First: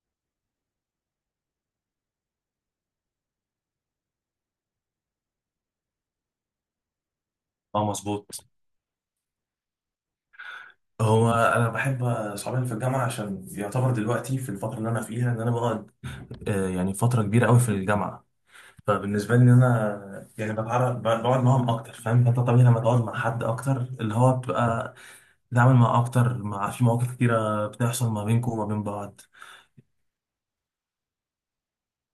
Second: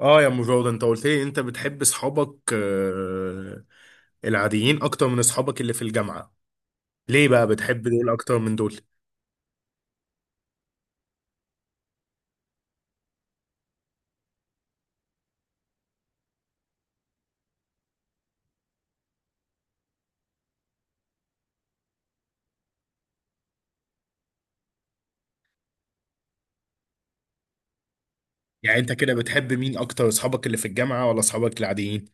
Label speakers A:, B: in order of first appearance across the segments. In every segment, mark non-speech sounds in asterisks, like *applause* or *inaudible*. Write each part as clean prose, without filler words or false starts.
A: اه يا ام جوده، انت قلت لي انت بتحب اصحابك العاديين اكتر من اصحابك اللي في الجامعه. ليه بقى بتحب
B: اه
A: دول اكتر
B: مظبوط.
A: من دول؟
B: هو انا بحب اصحابي في الجامعه عشان يعتبر دلوقتي في الفتره اللي انا فيها ان انا بقعد، يعني فتره كبيره قوي في الجامعه. فبالنسبه لي ان انا يعني بتعرف بقعد معاهم اكتر، فاهم؟ فانت طبيعي لما تقعد مع حد اكتر، اللي هو بتبقى بتتعامل معاه اكتر، مع في مواقف كتيره بتحصل ما بينكم وما
A: يعني
B: بين
A: انت كده
B: بعض.
A: بتحب مين اكتر، اصحابك اللي في الجامعه ولا اصحابك العاديين؟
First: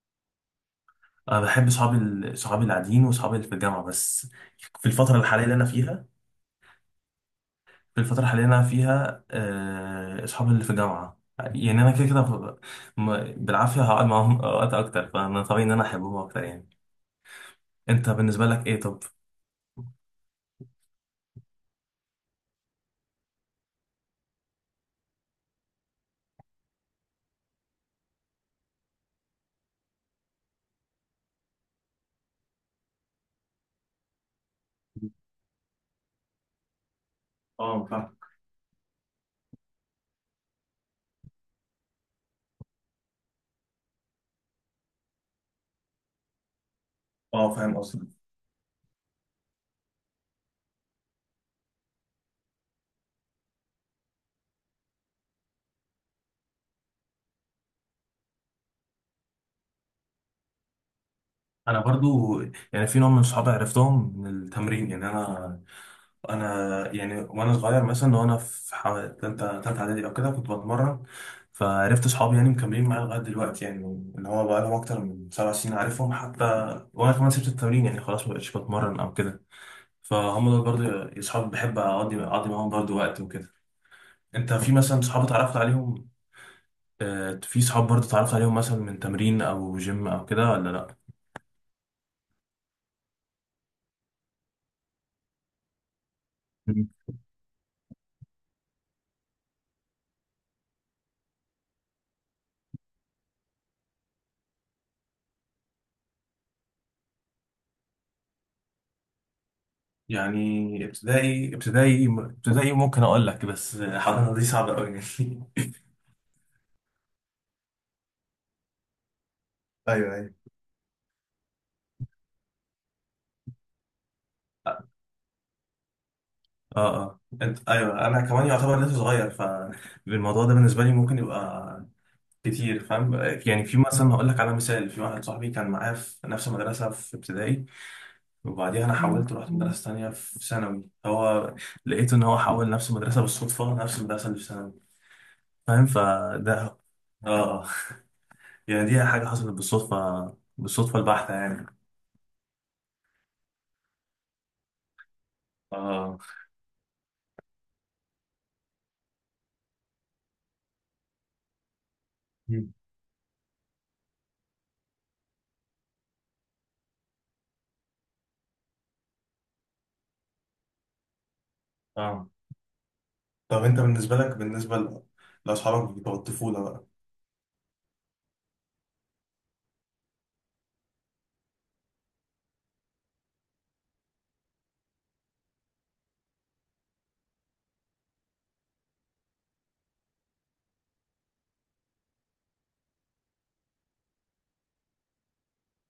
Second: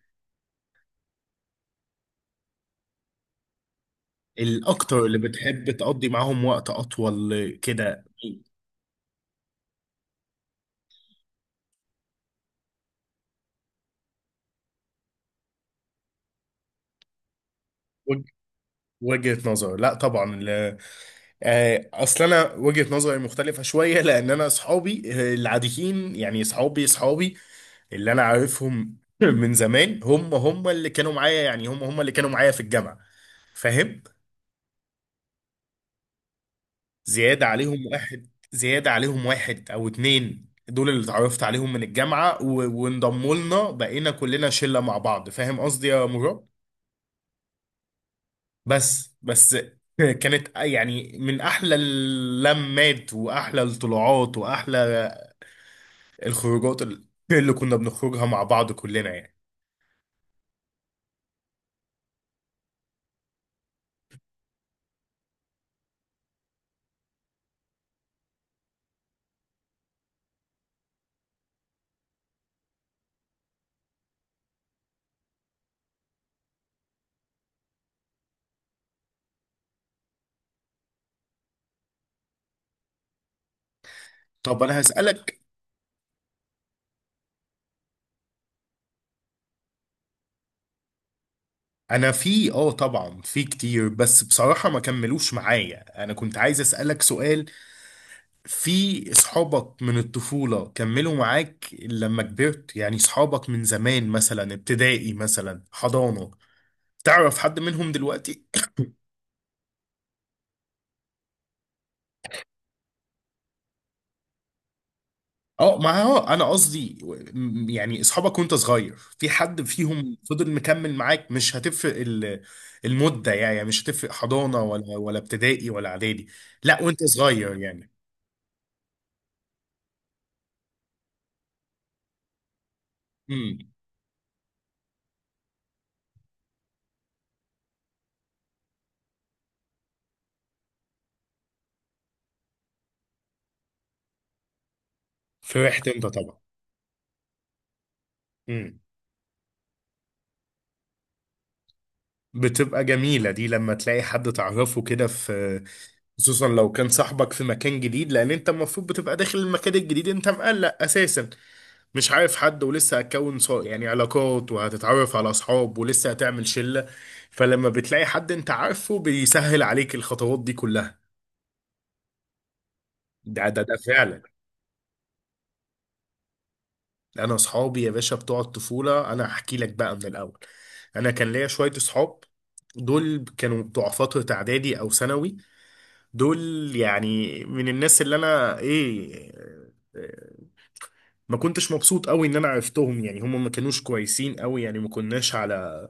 B: انا بحب صحابي صحابي العاديين وصحابي اللي في الجامعه بس. في
A: الاكتر
B: الفتره
A: اللي
B: الحاليه اللي انا
A: بتحب
B: فيها
A: تقضي معاهم وقت اطول
B: في
A: كده.
B: الفترة الحالية اللي أنا فيها، أصحابي اللي في الجامعة، يعني أنا كده كده بالعافية هقعد معاهم وقت أكتر، فأنا طبيعي إن أنا أحبهم أكتر يعني. أنت
A: وج-
B: بالنسبة لك إيه طب؟
A: وجهه نظر، لا طبعا اصل انا وجهه نظري مختلفه شويه، لان انا اصحابي العاديين يعني اصحابي اللي انا عارفهم *laughs* من زمان، هم هم اللي كانوا معايا يعني هم هم اللي كانوا معايا في الجامعة، فاهم. زيادة عليهم
B: اه فاهم
A: واحد، زيادة عليهم واحد او اتنين، دول اللي اتعرفت عليهم من الجامعة وانضموا لنا، بقينا كلنا شلة مع بعض، فاهم قصدي يا مراد.
B: اه فاهم قصدك.
A: بس بس *laughs* كانت يعني من احلى اللمات واحلى الطلوعات واحلى الخروجات اللي كنا بنخرجها مع بعض كلنا يعني.
B: أنا برضو يعني في نوع من صحابي عرفتهم من التمرين، يعني أنا يعني وأنا صغير مثلا، وأنا في تالتة إعدادي أو كده كنت بتمرن، فعرفت صحابي يعني مكملين معايا لغاية دلوقتي يعني. اللي هو بقالهم أكتر من 7 سنين عارفهم حتى، وأنا كمان سبت التمرين يعني خلاص مبقتش بتمرن أو كده. فهم دول برضه اصحاب بحب اقضي معاهم برضه وقت وكده. انت
A: طب
B: في
A: انا
B: مثلا صحاب
A: هسألك،
B: اتعرفت عليهم؟ في صحاب برضه اتعرفت عليهم مثلا من تمرين او جيم او كده ولا لا؟
A: انا في طبعا في كتير بس بصراحة ما كملوش معايا، انا كنت عايز
B: مم.
A: اسألك سؤال. في اصحابك من الطفولة كملوا معاك لما كبرت؟ يعني اصحابك من زمان، مثلا ابتدائي، مثلا حضانة، تعرف حد منهم دلوقتي؟
B: يعني ابتدائي ممكن اقول لك، بس حضانة دي صعبة قوي يعني.
A: اه ما هو انا قصدي يعني اصحابك وانت صغير، في حد
B: *laughs* ايوه
A: فيهم
B: ايوه.
A: فضل مكمل معاك؟ مش هتفرق المدة، يعني مش هتفرق حضانة ولا ابتدائي ولا اعدادي، لا
B: اه
A: وانت
B: اه
A: صغير
B: انت،
A: يعني.
B: ايوه، انا كمان يعتبر لسه صغير، فالموضوع ده بالنسبه لي ممكن يبقى كتير، فاهم
A: امم.
B: يعني. في مثلا هقول لك على مثال، في واحد صاحبي كان معايا في نفس المدرسه في ابتدائي، وبعديها انا حولت، رحت مدرسه تانية في ثانوي، هو لقيت ان هو حول نفس المدرسه بالصدفه، نفس المدرسه اللي في ثانوي، فاهم؟
A: فرحت انت طبعا.
B: فده اه،
A: مم.
B: يعني دي حاجه حصلت بالصدفه بالصدفه البحته يعني.
A: بتبقى جميلة دي لما تلاقي حد تعرفه كده في،
B: اه.
A: خصوصا لو كان صاحبك في مكان جديد، لأن أنت المفروض بتبقى داخل المكان الجديد أنت مقلق أساسا، مش عارف حد،
B: مم.
A: ولسه هتكون يعني علاقات، وهتتعرف على أصحاب، ولسه هتعمل شلة. فلما بتلاقي حد أنت عارفه بيسهل عليك الخطوات دي كلها.
B: اه.
A: ده ده
B: طب
A: ده
B: انت بالنسبه
A: فعلا.
B: لك، بالنسبه لاصحابك بتوع الطفوله بقى؟
A: أنا أصحابي يا باشا بتوع الطفولة أنا هحكي لك بقى من الأول. أنا كان ليا شوية أصحاب، دول كانوا بتوع فترة إعدادي أو ثانوي. دول يعني من الناس اللي انا ايه، آه، ما كنتش مبسوط قوي ان انا عرفتهم، يعني هم ما كانوش كويسين قوي، يعني ما كناش على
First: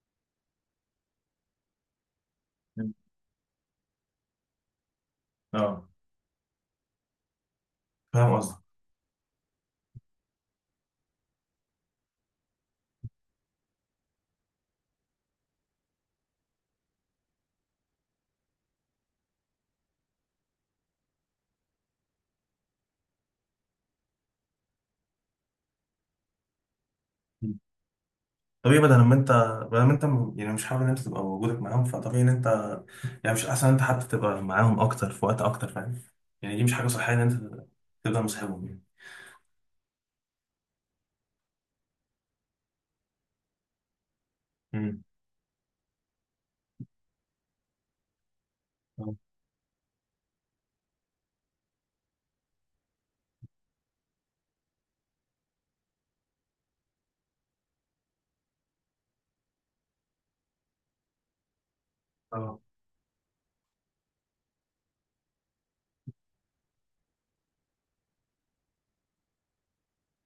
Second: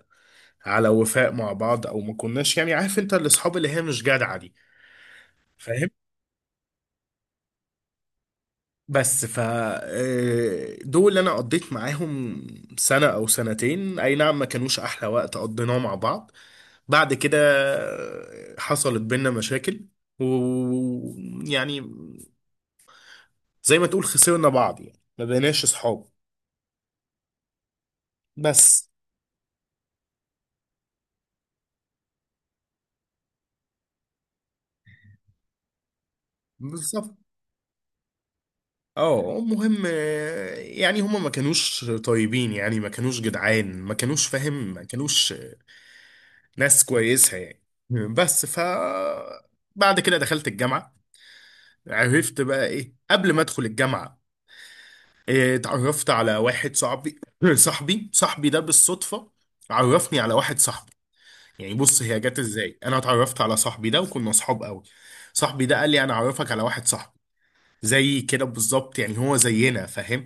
A: على وفاء مع بعض، او ما كناش يعني،
B: مم.
A: عارف انت الاصحاب اللي هي مش جدعة دي، فاهم.
B: اه فاهم قصدي.
A: بس ف دول انا قضيت معاهم سنة او سنتين، اي نعم، ما كانوش احلى وقت قضيناه مع بعض. بعد كده حصلت بينا مشاكل، ويعني زي ما تقول خسرنا بعض يعني ما بقيناش اصحاب
B: مم. طبيعي.
A: بس.
B: بدل ما انت يعني مش حابب ان انت تبقى وجودك معاهم، فطبيعي ان انت يعني مش احسن انت حتى تبقى معاهم اكتر، في وقت اكتر، فاهم يعني؟ دي مش حاجه صحيه
A: بالظبط.
B: ان انت تبقى مصاحبهم يعني.
A: اه المهم يعني هما ما كانوش طيبين، يعني ما كانوش جدعان، ما كانوش فاهم، ما
B: مم.
A: كانوش ناس كويسة يعني. بس ف
B: اه
A: بعد كده دخلت الجامعة. عرفت بقى ايه قبل ما ادخل الجامعة، اتعرفت على واحد صاحبي *clears throat* صاحبي ده بالصدفة عرفني على واحد صاحبي. يعني بص، هي جت
B: اه
A: ازاي انا اتعرفت على صاحبي ده وكنا اصحاب قوي. صاحبي ده قال لي انا اعرفك على واحد صاحبي زي كده بالظبط، يعني هو زينا، فاهم.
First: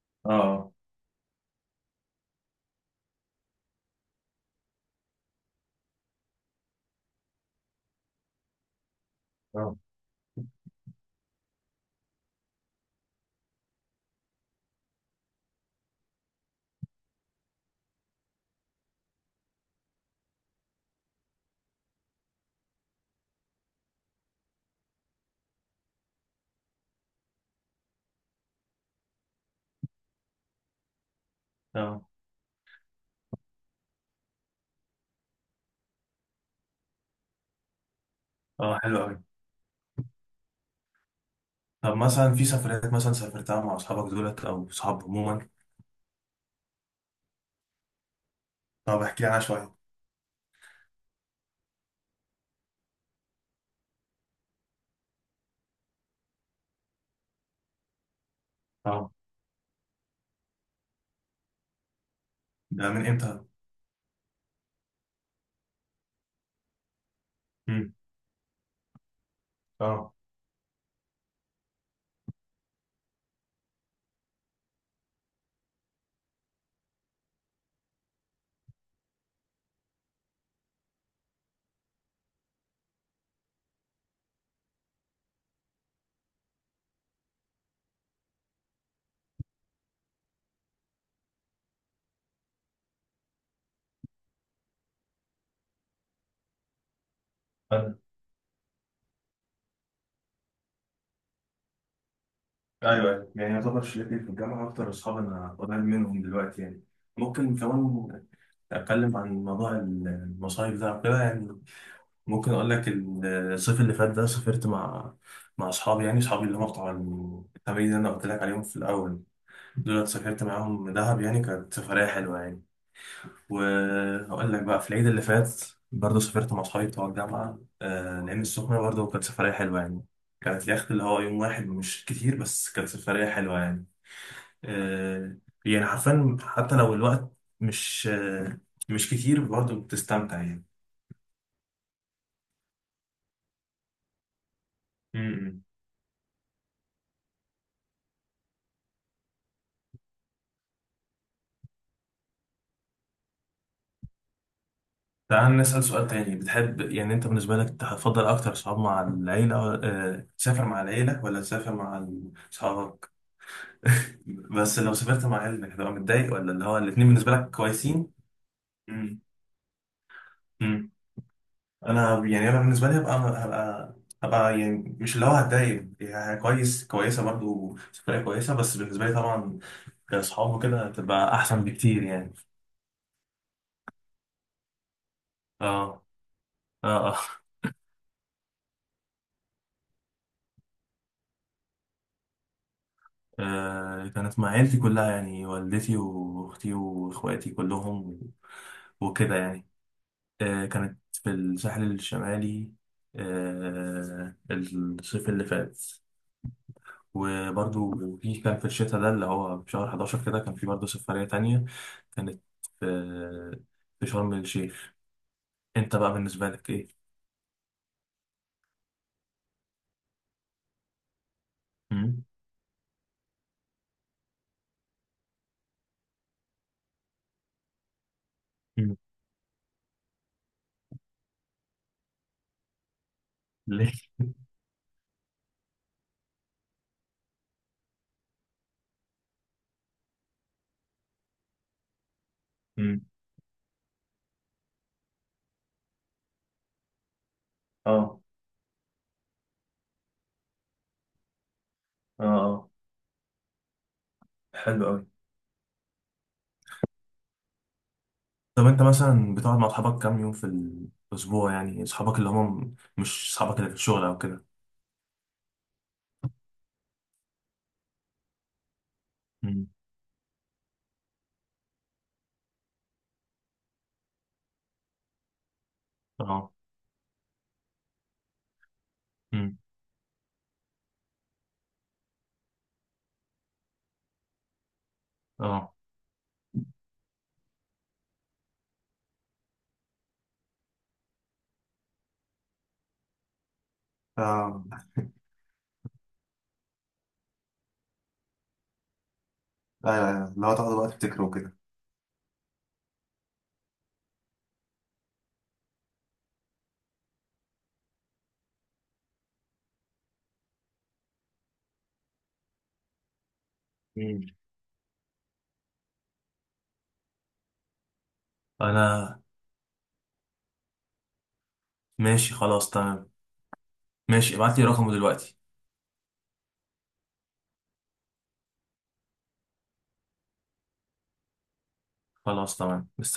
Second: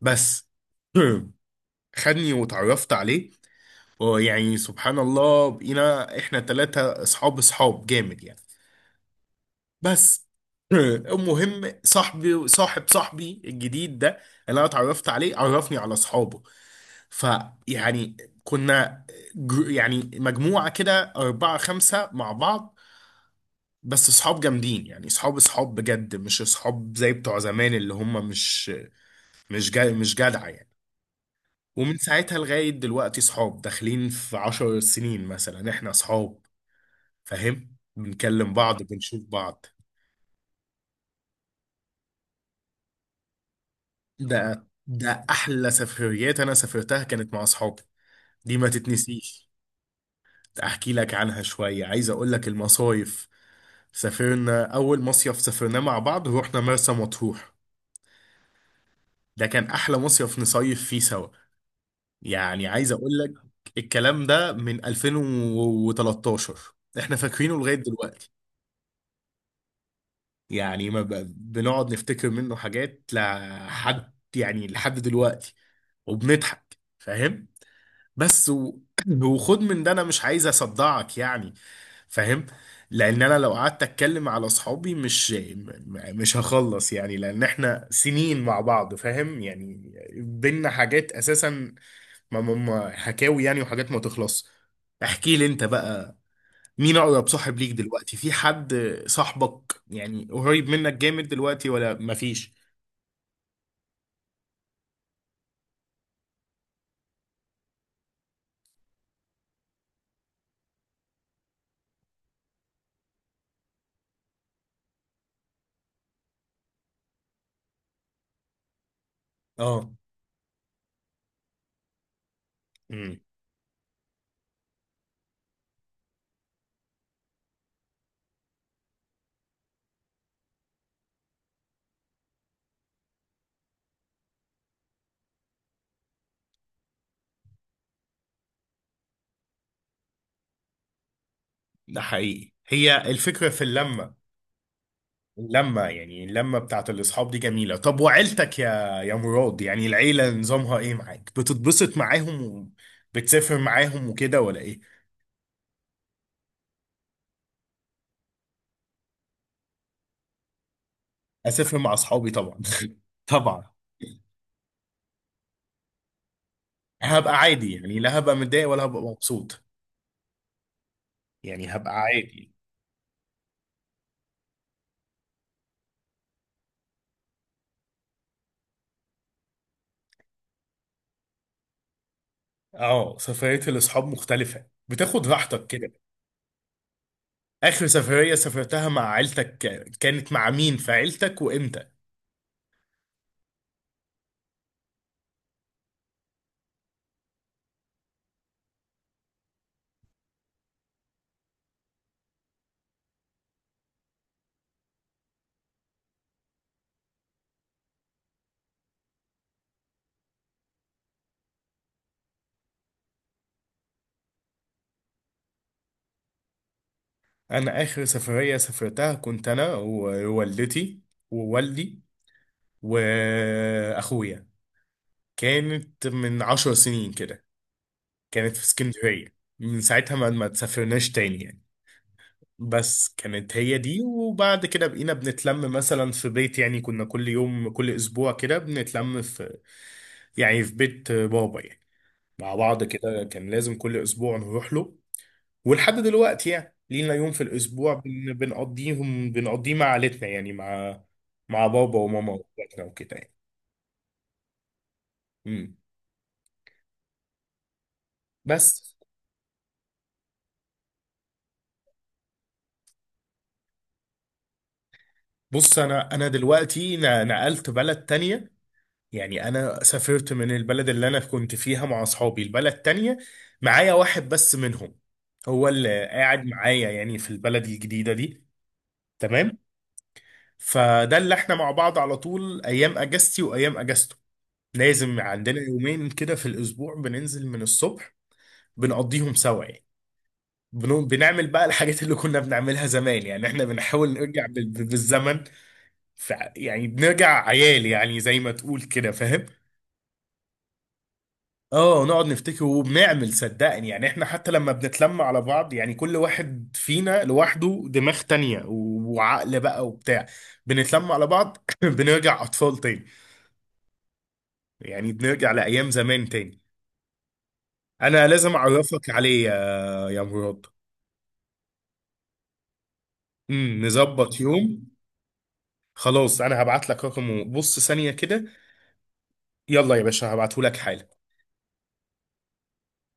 A: بس
B: اه
A: *clears throat* خدني وتعرفت عليه، ويعني سبحان الله بقينا احنا ثلاثة اصحاب، اصحاب جامد يعني.
B: اه
A: بس *clears throat* المهم صاحبي صاحب صاحبي الجديد ده اللي انا اتعرفت عليه عرفني على اصحابه. فيعني كنا يعني مجموعة كده أربعة خمسة مع بعض، بس اصحاب جامدين يعني، اصحاب اصحاب بجد مش اصحاب زي بتوع زمان، اللي هم مش جا مش جدع يعني. ومن
B: اه
A: ساعتها لغاية دلوقتي صحاب، داخلين في 10 سنين مثلا احنا صحاب، فاهم. بنكلم
B: اه
A: بعض،
B: حلو قوي.
A: بنشوف بعض.
B: طب مثلا في سفريات مثلا سافرتها مع اصحابك دولت
A: ده
B: او صحاب
A: ده
B: عموما؟
A: أحلى سفريات أنا سافرتها كانت مع أصحابي، دي ما
B: طب احكي لي عنها
A: تتنسيش.
B: شويه.
A: أحكي لك عنها شوية، عايز أقول لك المصايف. سافرنا أول مصيف سافرناه مع بعض، روحنا مرسى مطروح،
B: اه
A: ده كان أحلى مصيف نصيف فيه سوا، يعني
B: ده
A: عايز
B: من
A: أقول لك.
B: امتى؟
A: الكلام ده من 2013، احنا فاكرينه لغاية
B: امم.
A: دلوقتي
B: اه.
A: يعني، ما ب- بنقعد نفتكر منه حاجات لحد يعني لحد دلوقتي وبنضحك فاهم. بس و... *clears throat* وخد من ده انا مش عايز اصدعك يعني، فاهم. لان انا لو قعدت اتكلم على اصحابي مش هخلص يعني، لان احنا سنين مع بعض فاهم يعني، بينا حاجات اساسا، حكاوي يعني وحاجات ما تخلص. احكي لي انت بقى مين اقرب صاحب ليك
B: أنا-
A: دلوقتي، في حد صاحبك يعني قريب منك جامد دلوقتي ولا مفيش؟
B: ايوه ايوه، يعني يعتبر شلتي في الجامعه اكتر اصحاب انا قريب منهم دلوقتي يعني. ممكن كمان اتكلم عن موضوع المصايف ده كده يعني. ممكن اقول لك، الصيف اللي فات ده سافرت مع اصحابي، يعني اصحابي اللي هم بتوع التمرين اللي انا قلت لك عليهم في الاول،
A: اه.
B: دول سافرت معاهم دهب، يعني كانت سفرية حلوة يعني.
A: امم.
B: وهقول لك بقى، في العيد اللي فات برضه سافرت مع صحابي بتوع الجامعة، آه، العين السخنة برضه، كانت سفرية حلوة يعني. كانت اليخت اللي هو يوم واحد مش كتير، بس كانت سفرية حلوة يعني. آه يعني حرفيا حتى لو الوقت مش مش كتير، برضه بتستمتع يعني.
A: ده حقيقي هي الفكرة في اللمة،
B: م-م.
A: اللمة يعني اللمة بتاعت الأصحاب دي جميلة. طب وعيلتك يا مراد، يعني العيلة نظامها إيه معاك؟ بتتبسط معاهم وبتسافر معاهم وكده ولا إيه؟
B: تعال نسأل سؤال تاني، بتحب يعني أنت بالنسبة لك هتفضل أكتر صحاب مع العيلة، تسافر مع العيلة ولا تسافر
A: أسافر مع
B: مع
A: أصحابي طبعا
B: أصحابك؟
A: *laughs* طبعا.
B: بس لو سافرت مع عيلتك هتبقى متضايق، ولا اللي هو الاتنين بالنسبة
A: هبقى
B: لك
A: عادي يعني،
B: كويسين؟
A: لا هبقى متضايق ولا هبقى
B: مم.
A: مبسوط،
B: امم.
A: يعني هبقى
B: انا يعني
A: عادي.
B: انا بالنسبه لي هبقى، يعني مش اللي هو هتضايق، يعني كويس، كويسه برضو سفريه كويسه، بس بالنسبه لي طبعا كاصحاب وكده هتبقى احسن بكتير يعني.
A: اه سفرية الأصحاب مختلفة، بتاخد راحتك كده.
B: اه اه اه.
A: آخر سفرية سافرتها مع عيلتك كانت مع مين في عيلتك وإمتى؟
B: كانت مع عيلتي كلها، يعني والدتي واختي واخواتي كلهم وكده يعني. كانت في الساحل الشمالي، الصيف اللي فات. وبرضو في كان في الشتاء ده اللي هو في شهر 11 كده، كان في برضو سفرية تانية، كانت في شرم الشيخ. انت بقى بالنسبة لك ايه؟
A: أنا آخر سفرية سافرتها كنت أنا ووالدتي ووالدي
B: مم؟
A: وأخويا، كانت من 10 سنين كده، كانت في
B: مم.
A: اسكندرية. من ساعتها ما تسافرناش تاني يعني. بس كانت هي
B: ليه؟
A: دي، وبعد كده بقينا بنتلم مثلا في بيت، يعني كنا كل يوم كل أسبوع كده بنتلم في، يعني في بيت بابا يعني، مع بعض
B: مم.
A: كده كان لازم كل أسبوع نروح له. ولحد دلوقتي يعني لينا يوم في الاسبوع
B: اه
A: بنقضيه مع عيلتنا، يعني مع بابا
B: اه
A: وماما
B: اه
A: واخواتنا وكده يعني.
B: حلو قوي.
A: امم.
B: طب انت
A: بس.
B: مثلا بتقعد مع اصحابك كام يوم في الاسبوع، يعني اصحابك اللي هم مش اصحابك اللي في الشغل او كده؟
A: بص انا دلوقتي نقلت بلد تانية، يعني
B: مم.
A: انا سافرت من البلد اللي انا كنت فيها مع اصحابي البلد تانية. معايا واحد بس منهم هو اللي قاعد
B: اه.
A: معايا يعني في البلد الجديدة دي.
B: مم.
A: تمام. فده اللي احنا مع بعض على طول، ايام اجازتي وايام اجازته لازم عندنا
B: اه
A: يومين كده في الأسبوع بننزل من الصبح بنقضيهم سوا يعني. بنعمل بقى الحاجات اللي كنا بنعملها زمان، يعني احنا بنحاول نرجع
B: اه.
A: بالزمن، ف يعني بنرجع عيال يعني زي ما تقول كده فاهم.
B: ايوه ايوه، لو تاخدوا وقت تفتكروا كده.
A: اه نقعد نفتكر، وبنعمل صدقني يعني، احنا حتى لما بنتلم على بعض يعني كل واحد فينا لوحده دماغ تانية وعقل بقى وبتاع، بنتلم على بعض *laughs* *clears throat* بنرجع اطفال تاني،
B: مم.
A: يعني بنرجع لايام زمان تاني. انا لازم اعرفك
B: انا
A: عليه يا مراد.
B: ماشي خلاص تمام. ماشي،
A: نظبط
B: ابعت لي
A: يوم.
B: رقمه دلوقتي.
A: خلاص انا هبعت لك رقمه، بص ثانية كده، يلا يا باشا هبعته لك حالا.
B: خلاص تمام، مستني.